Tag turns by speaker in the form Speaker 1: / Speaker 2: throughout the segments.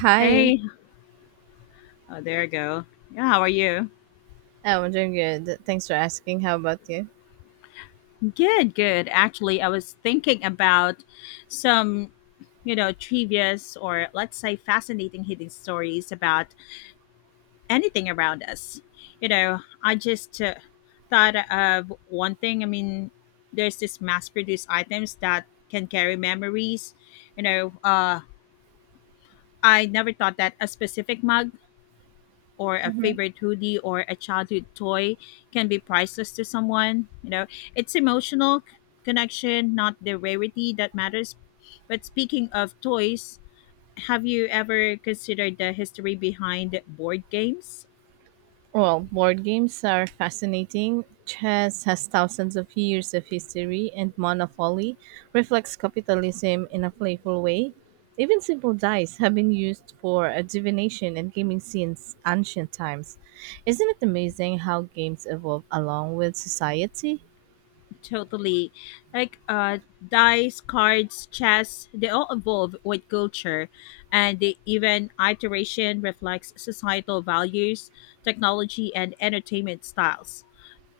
Speaker 1: Hi.
Speaker 2: Hey, oh, there you go. Yeah, how are you?
Speaker 1: Oh, I'm doing good. Thanks for asking. How about you?
Speaker 2: Good, good. Actually, I was thinking about some, trivias, or let's say fascinating hidden stories about anything around us. I just thought of one thing. I mean, there's this mass-produced items that can carry memories. You know, uh, I never thought that a specific mug or a
Speaker 1: Hmm.
Speaker 2: favorite hoodie or a childhood toy can be priceless to someone. It's emotional connection, not the rarity that matters. But speaking of toys, have you ever considered the history behind board games?
Speaker 1: Well, board games are fascinating. Chess has thousands of years of history, and Monopoly reflects capitalism in a playful way. Even simple dice have been used for divination and gaming since ancient times. Isn't it amazing how games evolve along with society?
Speaker 2: Totally. Like dice, cards, chess, they all evolve with culture and the even iteration reflects societal values, technology and entertainment styles.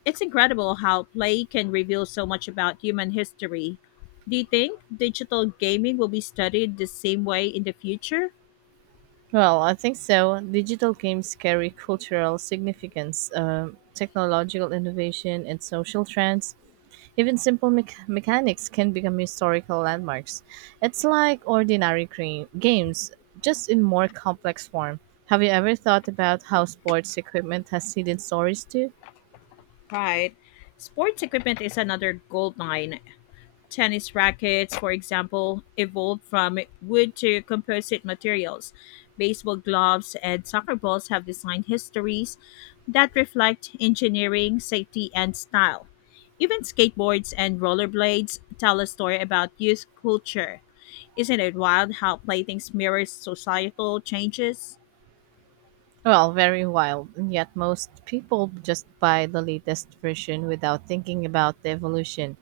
Speaker 2: It's incredible how play can reveal so much about human history. Do you think digital gaming will be studied the same way in the future?
Speaker 1: Well, I think so. Digital games carry cultural significance, technological innovation, and social trends. Even simple mechanics can become historical landmarks. It's like ordinary games, just in more complex form. Have you ever thought about how sports equipment has hidden stories too?
Speaker 2: Right. Sports equipment is another gold mine. Tennis rackets, for example, evolved from wood to composite materials. Baseball gloves and soccer balls have design histories that reflect engineering, safety, and style. Even skateboards and rollerblades tell a story about youth culture. Isn't it wild how playthings mirror societal changes?
Speaker 1: Well, very wild, and yet most people just buy the latest version without thinking about the evolution.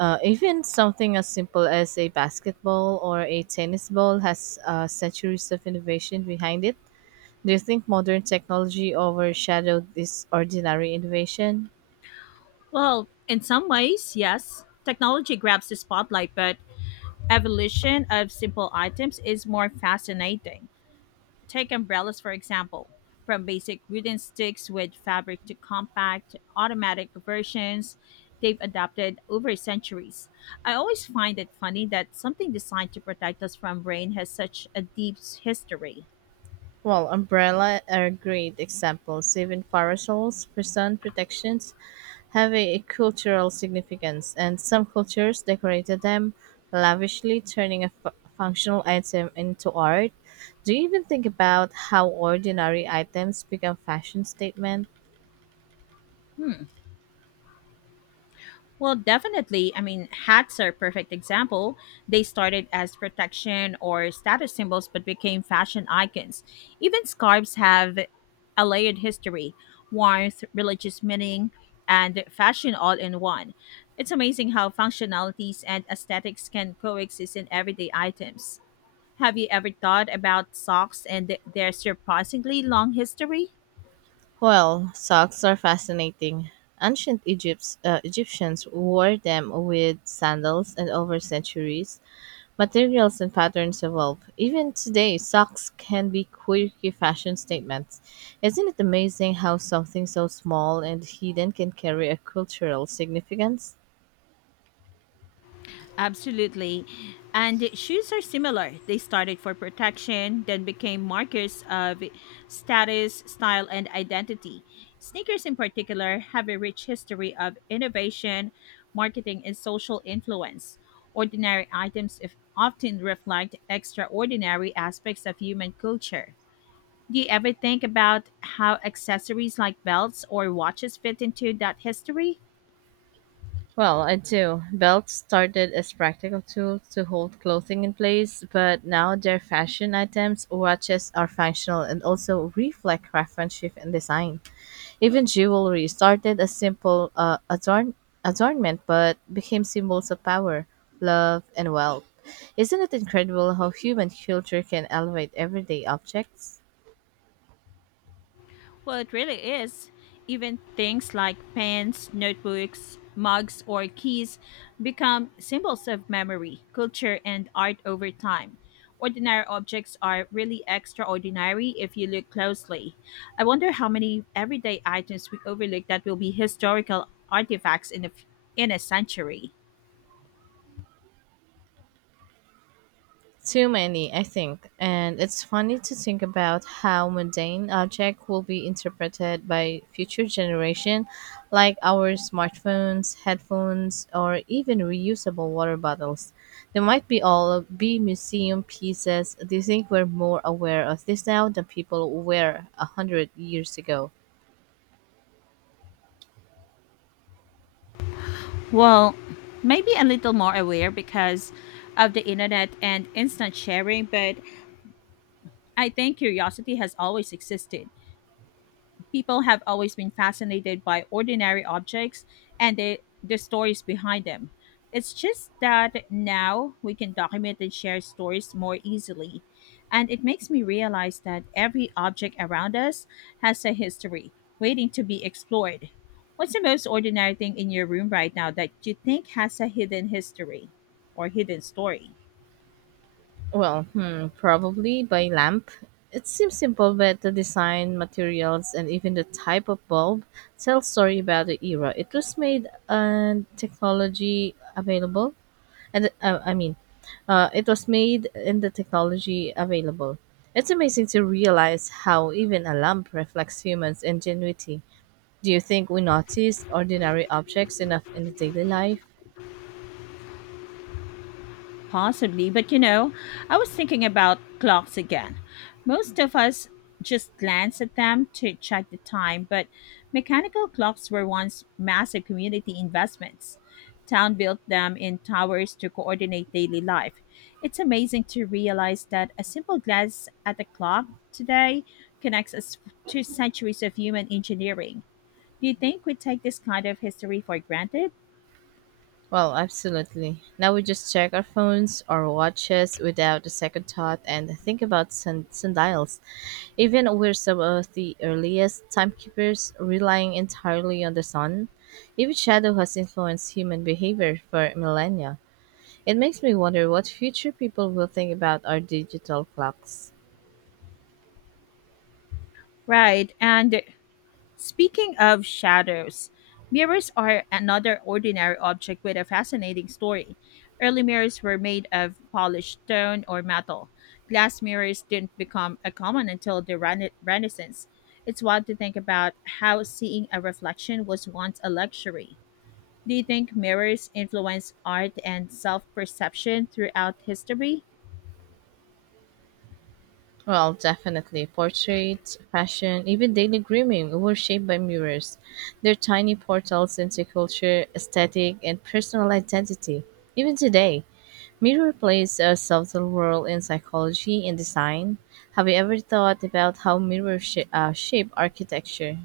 Speaker 1: Even something as simple as a basketball or a tennis ball has centuries of innovation behind it. Do you think modern technology overshadowed this ordinary innovation?
Speaker 2: Well, in some ways, yes. Technology grabs the spotlight, but evolution of simple items is more fascinating. Take umbrellas, for example. From basic wooden sticks with fabric to compact, automatic versions, they've adapted over centuries. I always find it funny that something designed to protect us from rain has such a deep history.
Speaker 1: Well, umbrella are great examples. Even parasols for sun protections have a cultural significance, and some cultures decorated them lavishly, turning a functional item into art. Do you even think about how ordinary items become fashion statements?
Speaker 2: Hmm. Well, definitely. I mean, hats are a perfect example. They started as protection or status symbols but became fashion icons. Even scarves have a layered history, warmth, religious meaning, and fashion all in one. It's amazing how functionalities and aesthetics can coexist in everyday items. Have you ever thought about socks and their surprisingly long history?
Speaker 1: Well, socks are fascinating. Ancient Egypt's, Egyptians wore them with sandals, and over centuries, materials and patterns evolved. Even today, socks can be quirky fashion statements. Isn't it amazing how something so small and hidden can carry a cultural significance?
Speaker 2: Absolutely. And shoes are similar. They started for protection, then became markers of status, style, and identity. Sneakers, in particular, have a rich history of innovation, marketing, and social influence. Ordinary items if often reflect extraordinary aspects of human culture. Do you ever think about how accessories like belts or watches fit into that history?
Speaker 1: Well, I do. Belts started as practical tools to hold clothing in place, but now they're fashion items. Watches are functional and also reflect craftsmanship and design. Even jewelry started as simple adornment, but became symbols of power, love, and wealth. Isn't it incredible how human culture can elevate everyday objects?
Speaker 2: Well, it really is. Even things like pens, notebooks, mugs, or keys become symbols of memory, culture, and art over time. Ordinary objects are really extraordinary if you look closely. I wonder how many everyday items we overlook that will be historical artifacts in a century.
Speaker 1: Too many, I think. And it's funny to think about how mundane objects will be interpreted by future generation, like our smartphones, headphones, or even reusable water bottles. They might be all be museum pieces. Do you think we're more aware of this now than people were a hundred years ago?
Speaker 2: Well, maybe a little more aware because of the internet and instant sharing, but I think curiosity has always existed, people have always been fascinated by ordinary objects and the stories behind them. It's just that now we can document and share stories more easily. And it makes me realize that every object around us has a history waiting to be explored. What's the most ordinary thing in your room right now that you think has a hidden history or hidden story?
Speaker 1: Well, hmm, probably by lamp. It seems simple, but the design, materials, and even the type of bulb tell story about the era it was made and technology available. And it was made and the technology available. It's amazing to realize how even a lamp reflects humans' ingenuity. Do you think we notice ordinary objects enough in the daily life?
Speaker 2: Possibly, but I was thinking about clocks again. Most of us just glance at them to check the time, but mechanical clocks were once massive community investments. Town built them in towers to coordinate daily life. It's amazing to realize that a simple glance at a clock today connects us to centuries of human engineering. Do you think we take this kind of history for granted?
Speaker 1: Well, absolutely. Now we just check our phones or watches without a second thought and think about sundials. Even we're some of the earliest timekeepers relying entirely on the sun. Even shadow has influenced human behavior for millennia. It makes me wonder what future people will think about our digital clocks.
Speaker 2: Right, and speaking of shadows, mirrors are another ordinary object with a fascinating story. Early mirrors were made of polished stone or metal. Glass mirrors didn't become a common until the Renaissance. It's wild to think about how seeing a reflection was once a luxury. Do you think mirrors influence art and self perception throughout history?
Speaker 1: Well, definitely. Portraits, fashion, even daily grooming were shaped by mirrors. They're tiny portals into culture, aesthetic, and personal identity. Even today, mirror plays a subtle role in psychology and design. Have you ever thought about how mirrors shape architecture?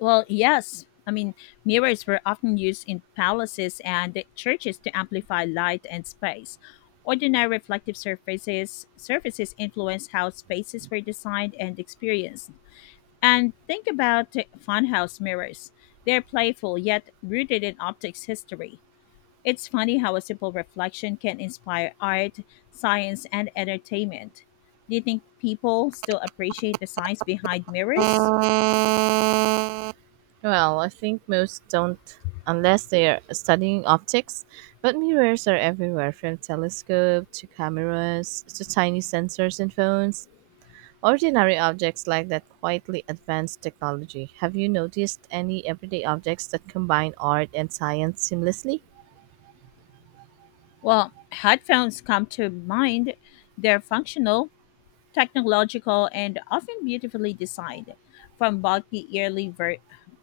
Speaker 2: Well, yes. I mean, mirrors were often used in palaces and churches to amplify light and space. Ordinary reflective surfaces influence how spaces were designed and experienced. And think about funhouse mirrors. They're playful yet rooted in optics history. It's funny how a simple reflection can inspire art, science, and entertainment. Do you think people still appreciate the science behind mirrors?
Speaker 1: Well, I think most don't unless they are studying optics, but mirrors are everywhere from telescope to cameras to tiny sensors in phones. Ordinary objects like that quietly advance technology. Have you noticed any everyday objects that combine art and science seamlessly?
Speaker 2: Well, headphones come to mind. They're functional, technological, and often beautifully designed. From bulky early ver-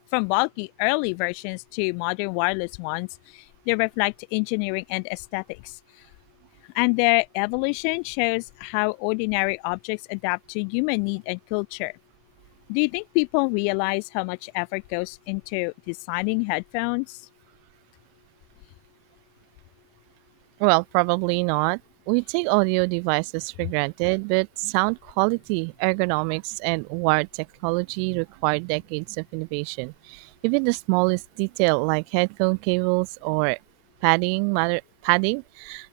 Speaker 2: from bulky early versions to modern wireless ones, they reflect engineering and aesthetics. And their evolution shows how ordinary objects adapt to human need and culture. Do you think people realize how much effort goes into designing headphones?
Speaker 1: Well, probably not. We take audio devices for granted, but sound quality, ergonomics, and wired technology require decades of innovation. Even the smallest detail, like headphone cables or padding,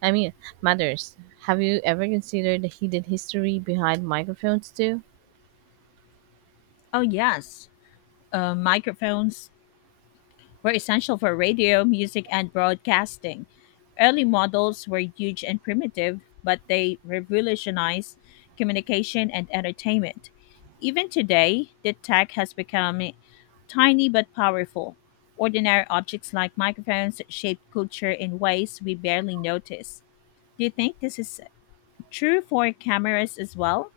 Speaker 1: I mean, matters. Have you ever considered the hidden history behind microphones too?
Speaker 2: Oh, yes. Microphones were essential for radio, music, and broadcasting. Early models were huge and primitive, but they revolutionized communication and entertainment. Even today, the tech has become tiny but powerful. Ordinary objects like microphones shape culture in ways we barely notice. Do you think this is true for cameras as well?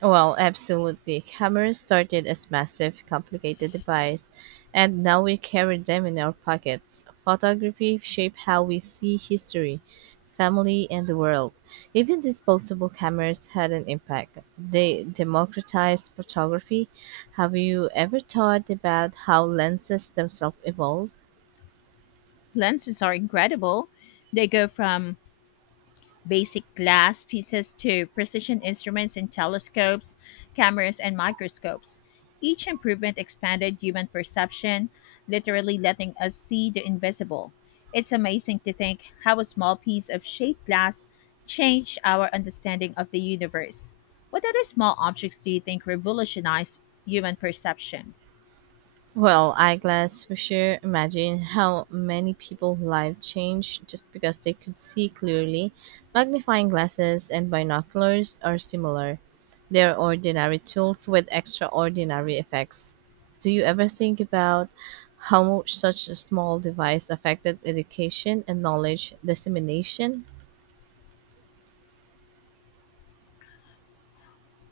Speaker 1: Well, absolutely. Cameras started as massive, complicated device, and now we carry them in our pockets. Photography shaped how we see history, family, and the world. Even disposable cameras had an impact. They democratized photography. Have you ever thought about how lenses themselves evolved?
Speaker 2: Lenses are incredible. They go from basic glass pieces to precision instruments in telescopes, cameras, and microscopes. Each improvement expanded human perception, literally letting us see the invisible. It's amazing to think how a small piece of shaped glass changed our understanding of the universe. What other small objects do you think revolutionized human perception?
Speaker 1: Well, eyeglass for sure. Imagine how many people's life changed just because they could see clearly. Magnifying glasses and binoculars are similar. They're ordinary tools with extraordinary effects. Do you ever think about how much such a small device affected education and knowledge dissemination?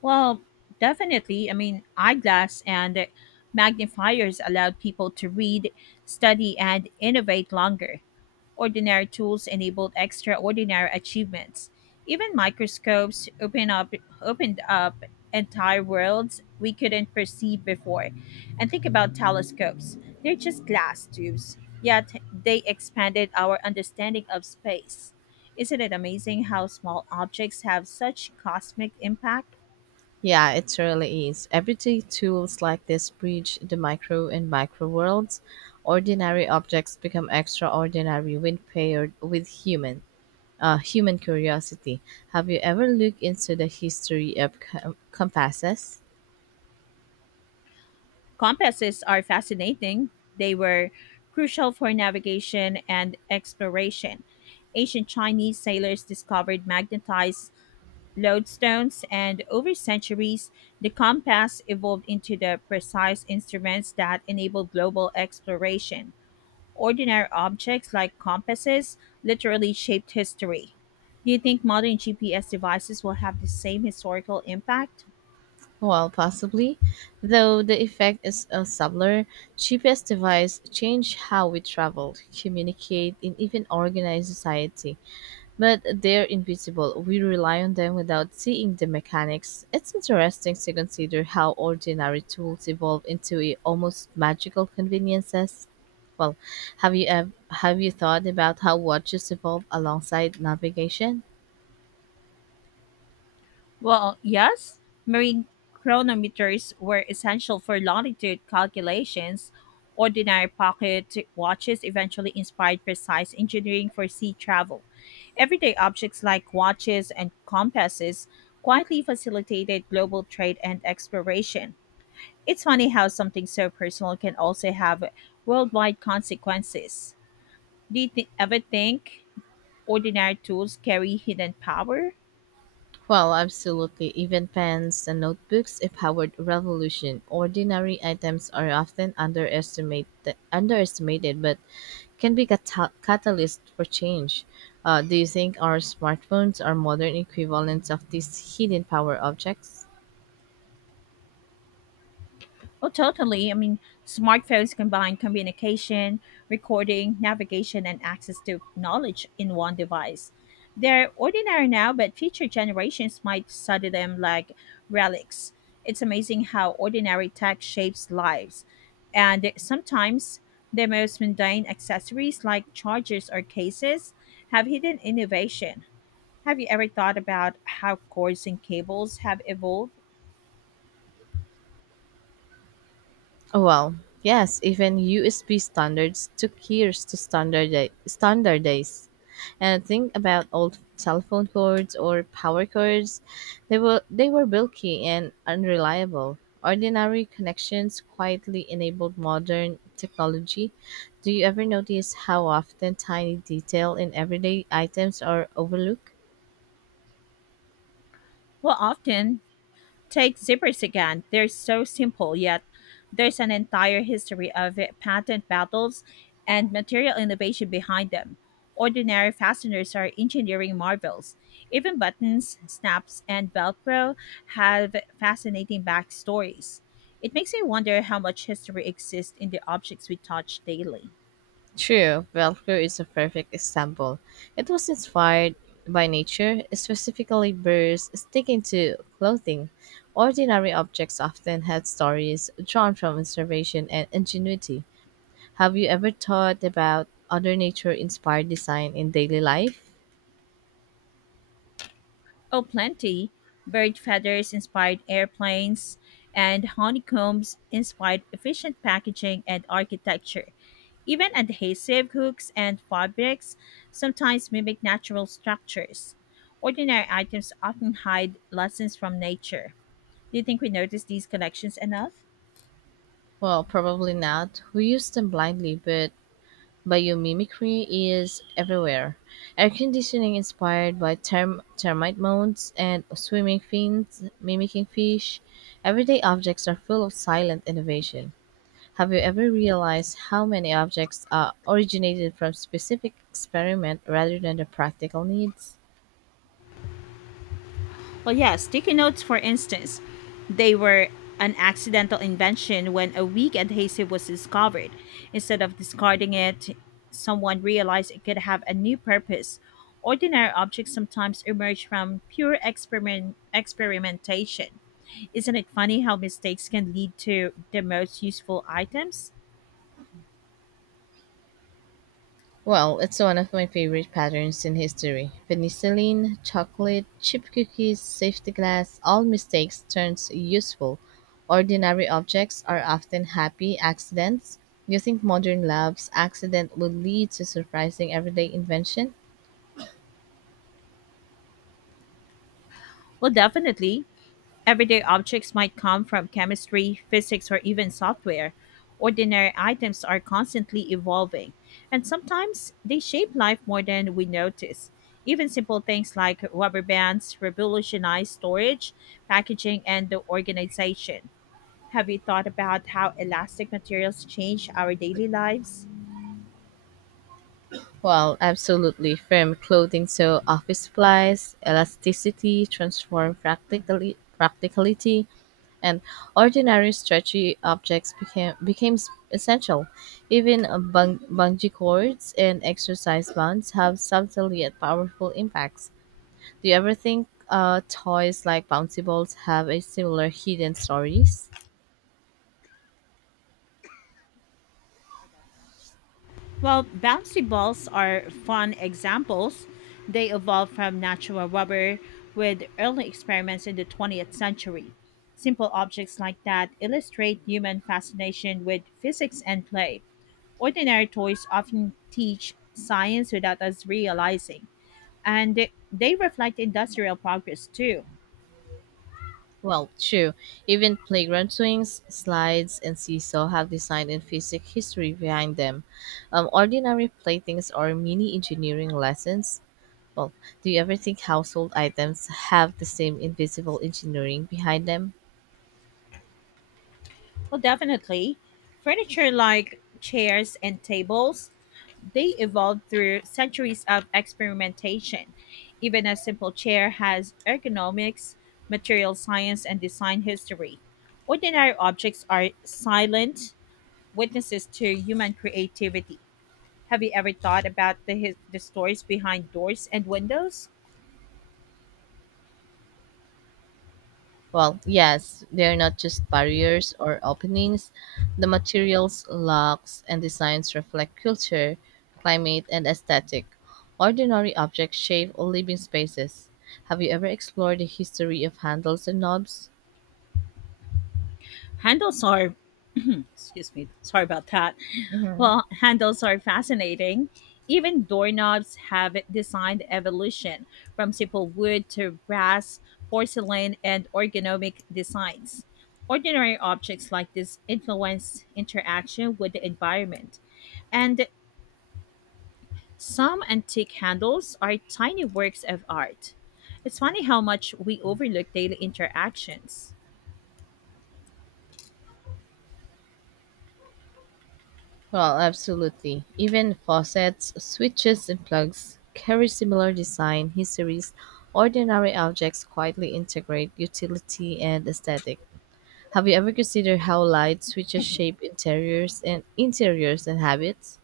Speaker 2: Well, definitely. I mean, eyeglass and magnifiers allowed people to read, study, and innovate longer. Ordinary tools enabled extraordinary achievements. Even microscopes opened up entire worlds we couldn't perceive before. And think about telescopes. They're just glass tubes, yet they expanded our understanding of space. Isn't it amazing how small objects have such cosmic impact?
Speaker 1: Yeah, it really is. Everyday tools like this bridge the micro and macro worlds. Ordinary objects become extraordinary when paired with human curiosity. Have you ever looked into the history of compasses?
Speaker 2: Compasses are fascinating. They were crucial for navigation and exploration. Ancient Chinese sailors discovered magnetized lodestones, and over centuries, the compass evolved into the precise instruments that enabled global exploration. Ordinary objects like compasses literally shaped history. Do you think modern GPS devices will have the same historical impact?
Speaker 1: Well, possibly, though the effect is a subtler. GPS device change how we travel, communicate, and even organize society. But they're invisible. We rely on them without seeing the mechanics. It's interesting to consider how ordinary tools evolve into almost magical conveniences. Well, have you ev- have you thought about how watches evolve alongside navigation?
Speaker 2: Well, yes, marine chronometers were essential for longitude calculations. Ordinary pocket watches eventually inspired precise engineering for sea travel. Everyday objects like watches and compasses quietly facilitated global trade and exploration. It's funny how something so personal can also have worldwide consequences. Do you ever think ordinary tools carry hidden power?
Speaker 1: Well, absolutely. Even pens and notebooks empowered revolution. Ordinary items are often underestimated but can be catalyst for change. Do you think our smartphones are modern equivalents of these hidden power objects?
Speaker 2: Oh, totally. I mean, smartphones combine communication, recording, navigation, and access to knowledge in one device. They're ordinary now, but future generations might study them like relics. It's amazing how ordinary tech shapes lives. And sometimes the most mundane accessories like chargers or cases have hidden innovation. Have you ever thought about how cords and cables have evolved?
Speaker 1: Well, yes, even USB standards took years to standardize. And think about old telephone cords or power cords. They were bulky and unreliable. Ordinary connections quietly enabled modern technology. Do you ever notice how often tiny detail in everyday items are overlooked?
Speaker 2: Well, often take zippers again. They're so simple, yet there's an entire history of patent battles and material innovation behind them. Ordinary fasteners are engineering marvels. Even buttons, snaps, and Velcro have fascinating backstories. It makes me wonder how much history exists in the objects we touch daily.
Speaker 1: True, Velcro is a perfect example. It was inspired by nature, specifically birds sticking to clothing. Ordinary objects often had stories drawn from observation and ingenuity. Have you ever thought about other nature inspired design in daily life?
Speaker 2: Oh, plenty. Bird feathers inspired airplanes, and honeycombs inspired efficient packaging and architecture. Even adhesive hooks and fabrics sometimes mimic natural structures. Ordinary items often hide lessons from nature. Do you think we notice these connections enough?
Speaker 1: Well, probably not. We use them blindly, but biomimicry is everywhere. Air conditioning inspired by termite mounds and swimming fins mimicking fish. Everyday objects are full of silent innovation. Have you ever realized how many objects are originated from specific experiment rather than the practical needs?
Speaker 2: Well, yeah, sticky notes, for instance, they were an accidental invention when a weak adhesive was discovered. Instead of discarding it, someone realized it could have a new purpose. Ordinary objects sometimes emerge from pure experimentation. Isn't it funny how mistakes can lead to the most useful items?
Speaker 1: Well, it's one of my favorite patterns in history. Penicillin, chocolate, chip cookies, safety glass, all mistakes turns useful. Ordinary objects are often happy accidents. You think modern labs accident would lead to surprising everyday invention?
Speaker 2: Well, definitely. Everyday objects might come from chemistry, physics, or even software. Ordinary items are constantly evolving, and sometimes they shape life more than we notice. Even simple things like rubber bands revolutionize storage, packaging, and the organization. Have you thought about how elastic materials change our daily lives?
Speaker 1: Well, absolutely. Firm clothing so office supplies, elasticity transform practically practicality, and ordinary stretchy objects became essential. Even bungee cords and exercise bands have subtle yet powerful impacts. Do you ever think toys like bouncy balls have a similar hidden stories?
Speaker 2: Well, bouncy balls are fun examples. They evolved from natural rubber with early experiments in the 20th century. Simple objects like that illustrate human fascination with physics and play. Ordinary toys often teach science without us realizing, and they reflect industrial progress too.
Speaker 1: Well, true. Even playground swings, slides, and seesaw have design and physics history behind them. Ordinary playthings are mini engineering lessons. Well, do you ever think household items have the same invisible engineering behind them?
Speaker 2: Well, definitely. Furniture like chairs and tables, they evolved through centuries of experimentation. Even a simple chair has ergonomics, material science, and design history. Ordinary objects are silent witnesses to human creativity. Have you ever thought about the stories behind doors and windows?
Speaker 1: Well, yes, they're not just barriers or openings. The materials, locks, and designs reflect culture, climate, and aesthetic. Ordinary objects shape living spaces. Have you ever explored the history of handles and knobs?
Speaker 2: Handles are hmm, excuse me. Sorry about that.
Speaker 1: Mhm.
Speaker 2: Well, handles are fascinating. Even doorknobs have designed evolution from simple wood to brass, porcelain, and ergonomic designs. Ordinary objects like this influence interaction with the environment, and some antique handles are tiny works of art. It's funny how much we overlook daily interactions.
Speaker 1: Well, absolutely. Even faucets, switches, and plugs carry similar design histories. Ordinary objects quietly integrate utility and aesthetic. Have you ever considered how light switches shape interiors and habits?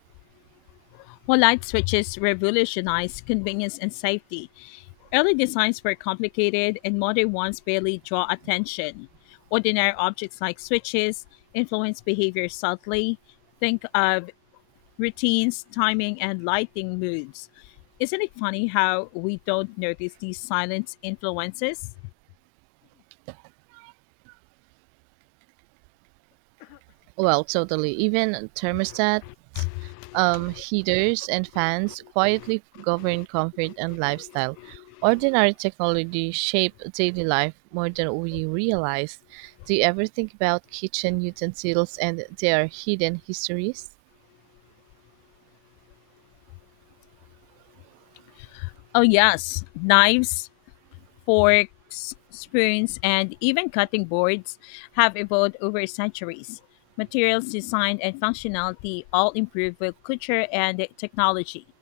Speaker 2: Well, light switches revolutionized convenience and safety. Early designs were complicated, and modern ones barely draw attention. Ordinary objects like switches influence behavior subtly. Think of routines, timing, and lighting moods. Isn't it funny how we don't notice these silent influences?
Speaker 1: Well, totally. Even thermostats, heaters, and fans quietly govern comfort and lifestyle. Ordinary technology shape daily life more than we realize. Do you ever think about kitchen utensils and their hidden histories?
Speaker 2: Oh, yes, knives, forks, spoons, and even cutting boards have evolved over centuries. Materials, design, and functionality all improve with culture and technology.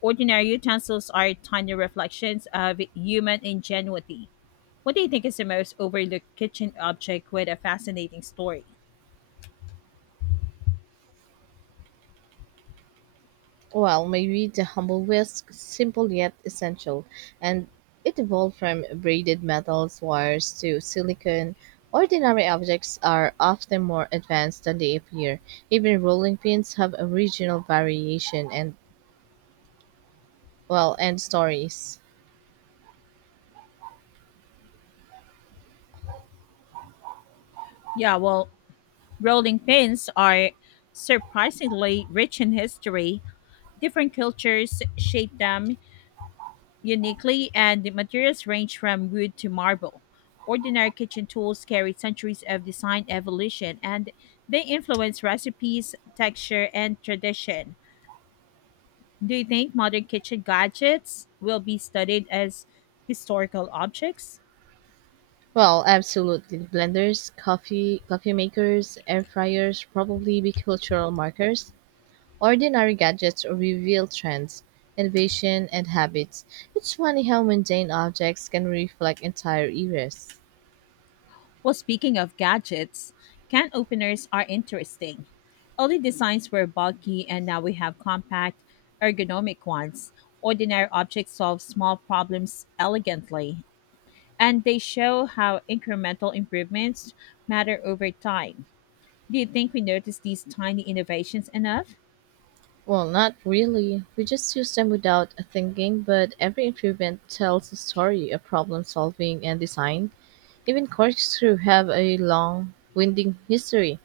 Speaker 2: Ordinary utensils are tiny reflections of human ingenuity. What do you think is the most overlooked kitchen object with a fascinating story?
Speaker 1: Well, maybe the humble whisk, simple yet essential, and it evolved from braided metals wires to silicone. Ordinary objects are often more advanced than they appear. Even rolling pins have original variation and well, and stories.
Speaker 2: Yeah, well, rolling pins are surprisingly rich in history. Different cultures shape them uniquely, and the materials range from wood to marble. Ordinary kitchen tools carry centuries of design evolution, and they influence recipes, texture, and tradition. Do you think modern kitchen gadgets will be studied as historical objects?
Speaker 1: Well, absolutely. Blenders, coffee makers, air fryers probably be cultural markers. Ordinary gadgets reveal trends, innovation, and habits. It's funny how mundane objects can reflect entire eras.
Speaker 2: Well, speaking of gadgets, can openers are interesting. Early designs were bulky, and now we have compact, ergonomic ones. Ordinary objects solve small problems elegantly, and they show how incremental improvements matter over time. Do you think we notice these tiny innovations enough?
Speaker 1: Well, not really. We just use them without thinking, but every improvement tells a story of problem solving and design. Even corkscrew have a long, winding history.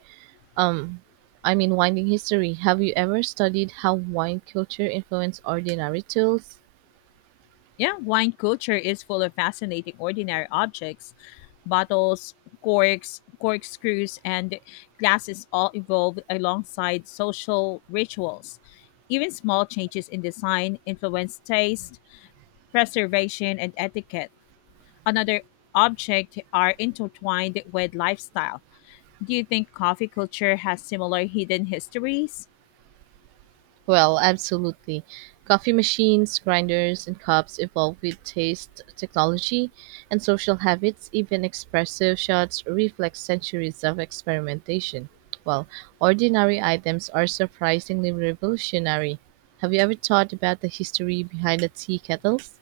Speaker 1: Um, winding history. Have you ever studied how wine culture influenced ordinary tools?
Speaker 2: Yeah, wine culture is full of fascinating ordinary objects. Bottles, corks, corkscrews, and glasses all evolved alongside social rituals. Even small changes in design influence taste, preservation, and etiquette. Another object are intertwined with lifestyle. Do you think coffee culture has similar hidden histories?
Speaker 1: Well, absolutely. Coffee machines, grinders, and cups evolve with taste, technology, and social habits. Even espresso shots reflect centuries of experimentation. Well, ordinary items are surprisingly revolutionary. Have you ever thought about the history behind the tea kettles?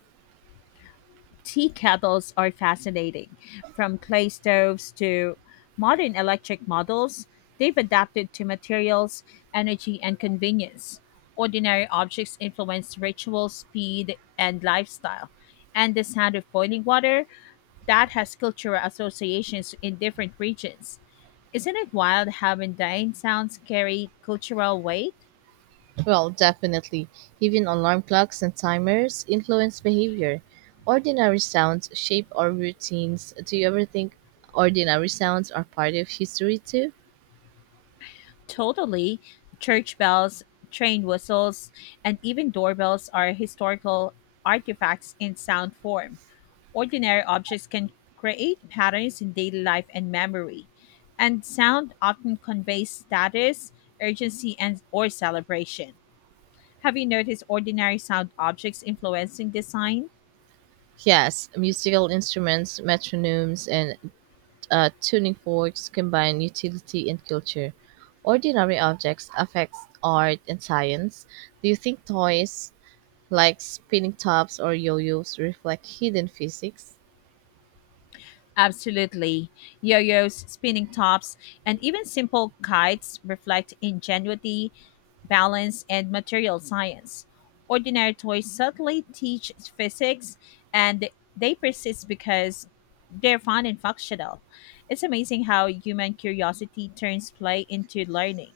Speaker 2: Tea kettles are fascinating. From clay stoves to modern electric models, they've adapted to materials, energy, and convenience. Ordinary objects influence ritual, speed, and lifestyle. And the sound of boiling water, that has cultural associations in different regions. Isn't it wild how mundane sounds carry cultural weight?
Speaker 1: Well, definitely. Even alarm clocks and timers influence behavior. Ordinary sounds shape our routines. Do you ever think ordinary sounds are part of history too?
Speaker 2: Totally. Church bells, train whistles, and even doorbells are historical artifacts in sound form. Ordinary objects can create patterns in daily life and memory, and sound often conveys status, urgency, and or celebration. Have you noticed ordinary sound objects influencing design?
Speaker 1: Yes, musical instruments, metronomes, and tuning forks combine utility and culture. Ordinary objects affect art and science. Do you think toys like spinning tops or yo-yos reflect hidden physics?
Speaker 2: Absolutely. Yo yos, spinning tops, and even simple kites reflect ingenuity, balance, and material science. Ordinary toys subtly teach physics, and they persist because they're fun and functional. It's amazing how human curiosity turns play into learning.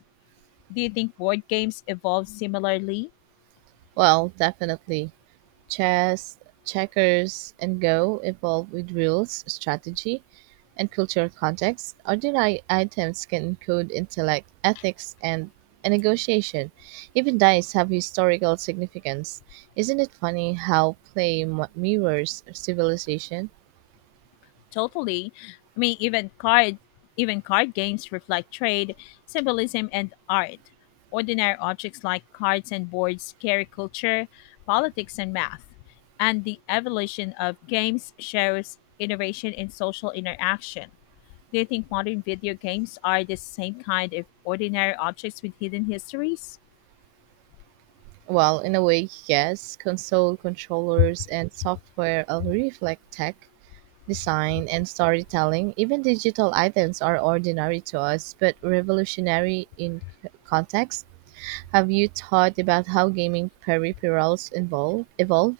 Speaker 2: Do you think board games evolve similarly?
Speaker 1: Well, definitely. Chess, checkers, and Go evolve with rules, strategy, and cultural context. Ordinary items can encode intellect, ethics, and a negotiation. Even dice have historical significance. Isn't it funny how mirrors civilization?
Speaker 2: Totally. I mean, even card games reflect trade, symbolism, and art. Ordinary objects like cards and boards carry culture, politics, and math. And the evolution of games shows innovation in social interaction. Do you think modern video games are the same kind of ordinary objects with hidden histories?
Speaker 1: Well, in a way, yes. Console controllers and software all reflect tech, design, and storytelling, even digital items are ordinary to us but revolutionary in context. Have you thought about how gaming peripherals evolve?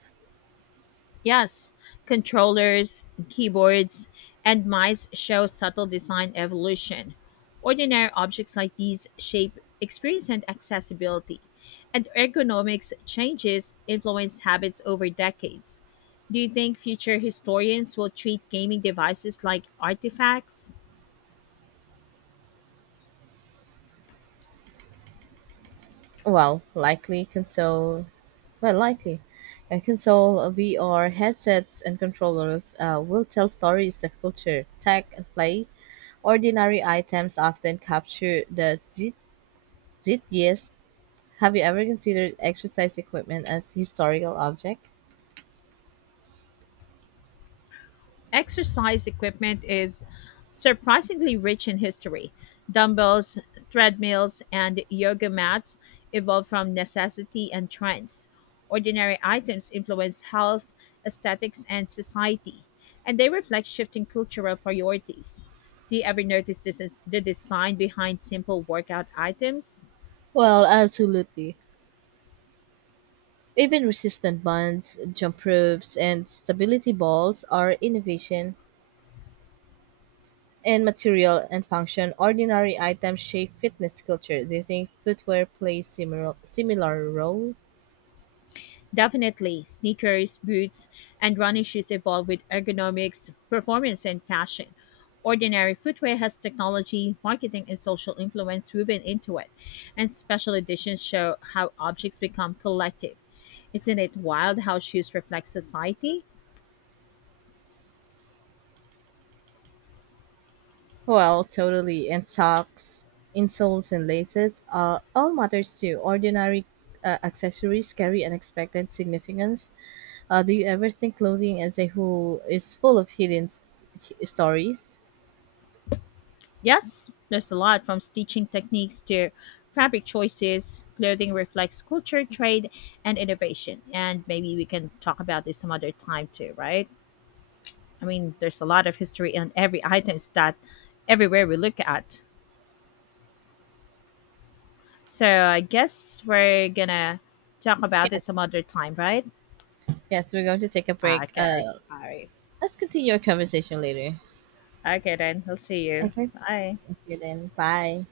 Speaker 2: Yes, controllers, keyboards, and mice show subtle design evolution. Ordinary objects like these shape experience and accessibility, and ergonomics changes influence habits over decades. Do you think future historians will treat gaming devices like artifacts?
Speaker 1: Well, likely console. Well, likely. A console, VR headsets, and controllers will tell stories of culture, tech, and play. Ordinary items often capture the zeitgeist. Have you ever considered exercise equipment as historical object?
Speaker 2: Exercise equipment is surprisingly rich in history. Dumbbells, treadmills, and yoga mats evolved from necessity and trends. Ordinary items influence health, aesthetics, and society, and they reflect shifting cultural priorities. Do you ever notice this is the design behind simple workout items?
Speaker 1: Well, absolutely. Even resistant bonds, jump ropes, and stability balls are innovation and material and function. Ordinary items shape fitness culture. Do you think footwear plays similar role?
Speaker 2: Definitely, sneakers, boots, and running shoes evolve with ergonomics, performance, and fashion. Ordinary footwear has technology, marketing, and social influence woven into it, and special editions show how objects become collective. Isn't it wild how shoes reflect society?
Speaker 1: Well, totally. And socks, insoles, and laces all matters too. Ordinary accessories carry unexpected significance. Do you ever think clothing as a whole is full of stories?
Speaker 2: Yes, there's a lot from stitching techniques to fabric choices. Clothing reflects culture, trade, and innovation. And maybe we can talk about this some other time too, right? I mean, there's a lot of history on every items that everywhere we look at. So I guess we're gonna talk about it
Speaker 1: Yes.
Speaker 2: some other time, right?
Speaker 1: Yes, we're going to take a break.
Speaker 2: Okay. All right.
Speaker 1: Let's continue our conversation later.
Speaker 2: Okay then. I'll see you.
Speaker 1: Okay.
Speaker 2: Bye.
Speaker 1: Okay, then. Bye.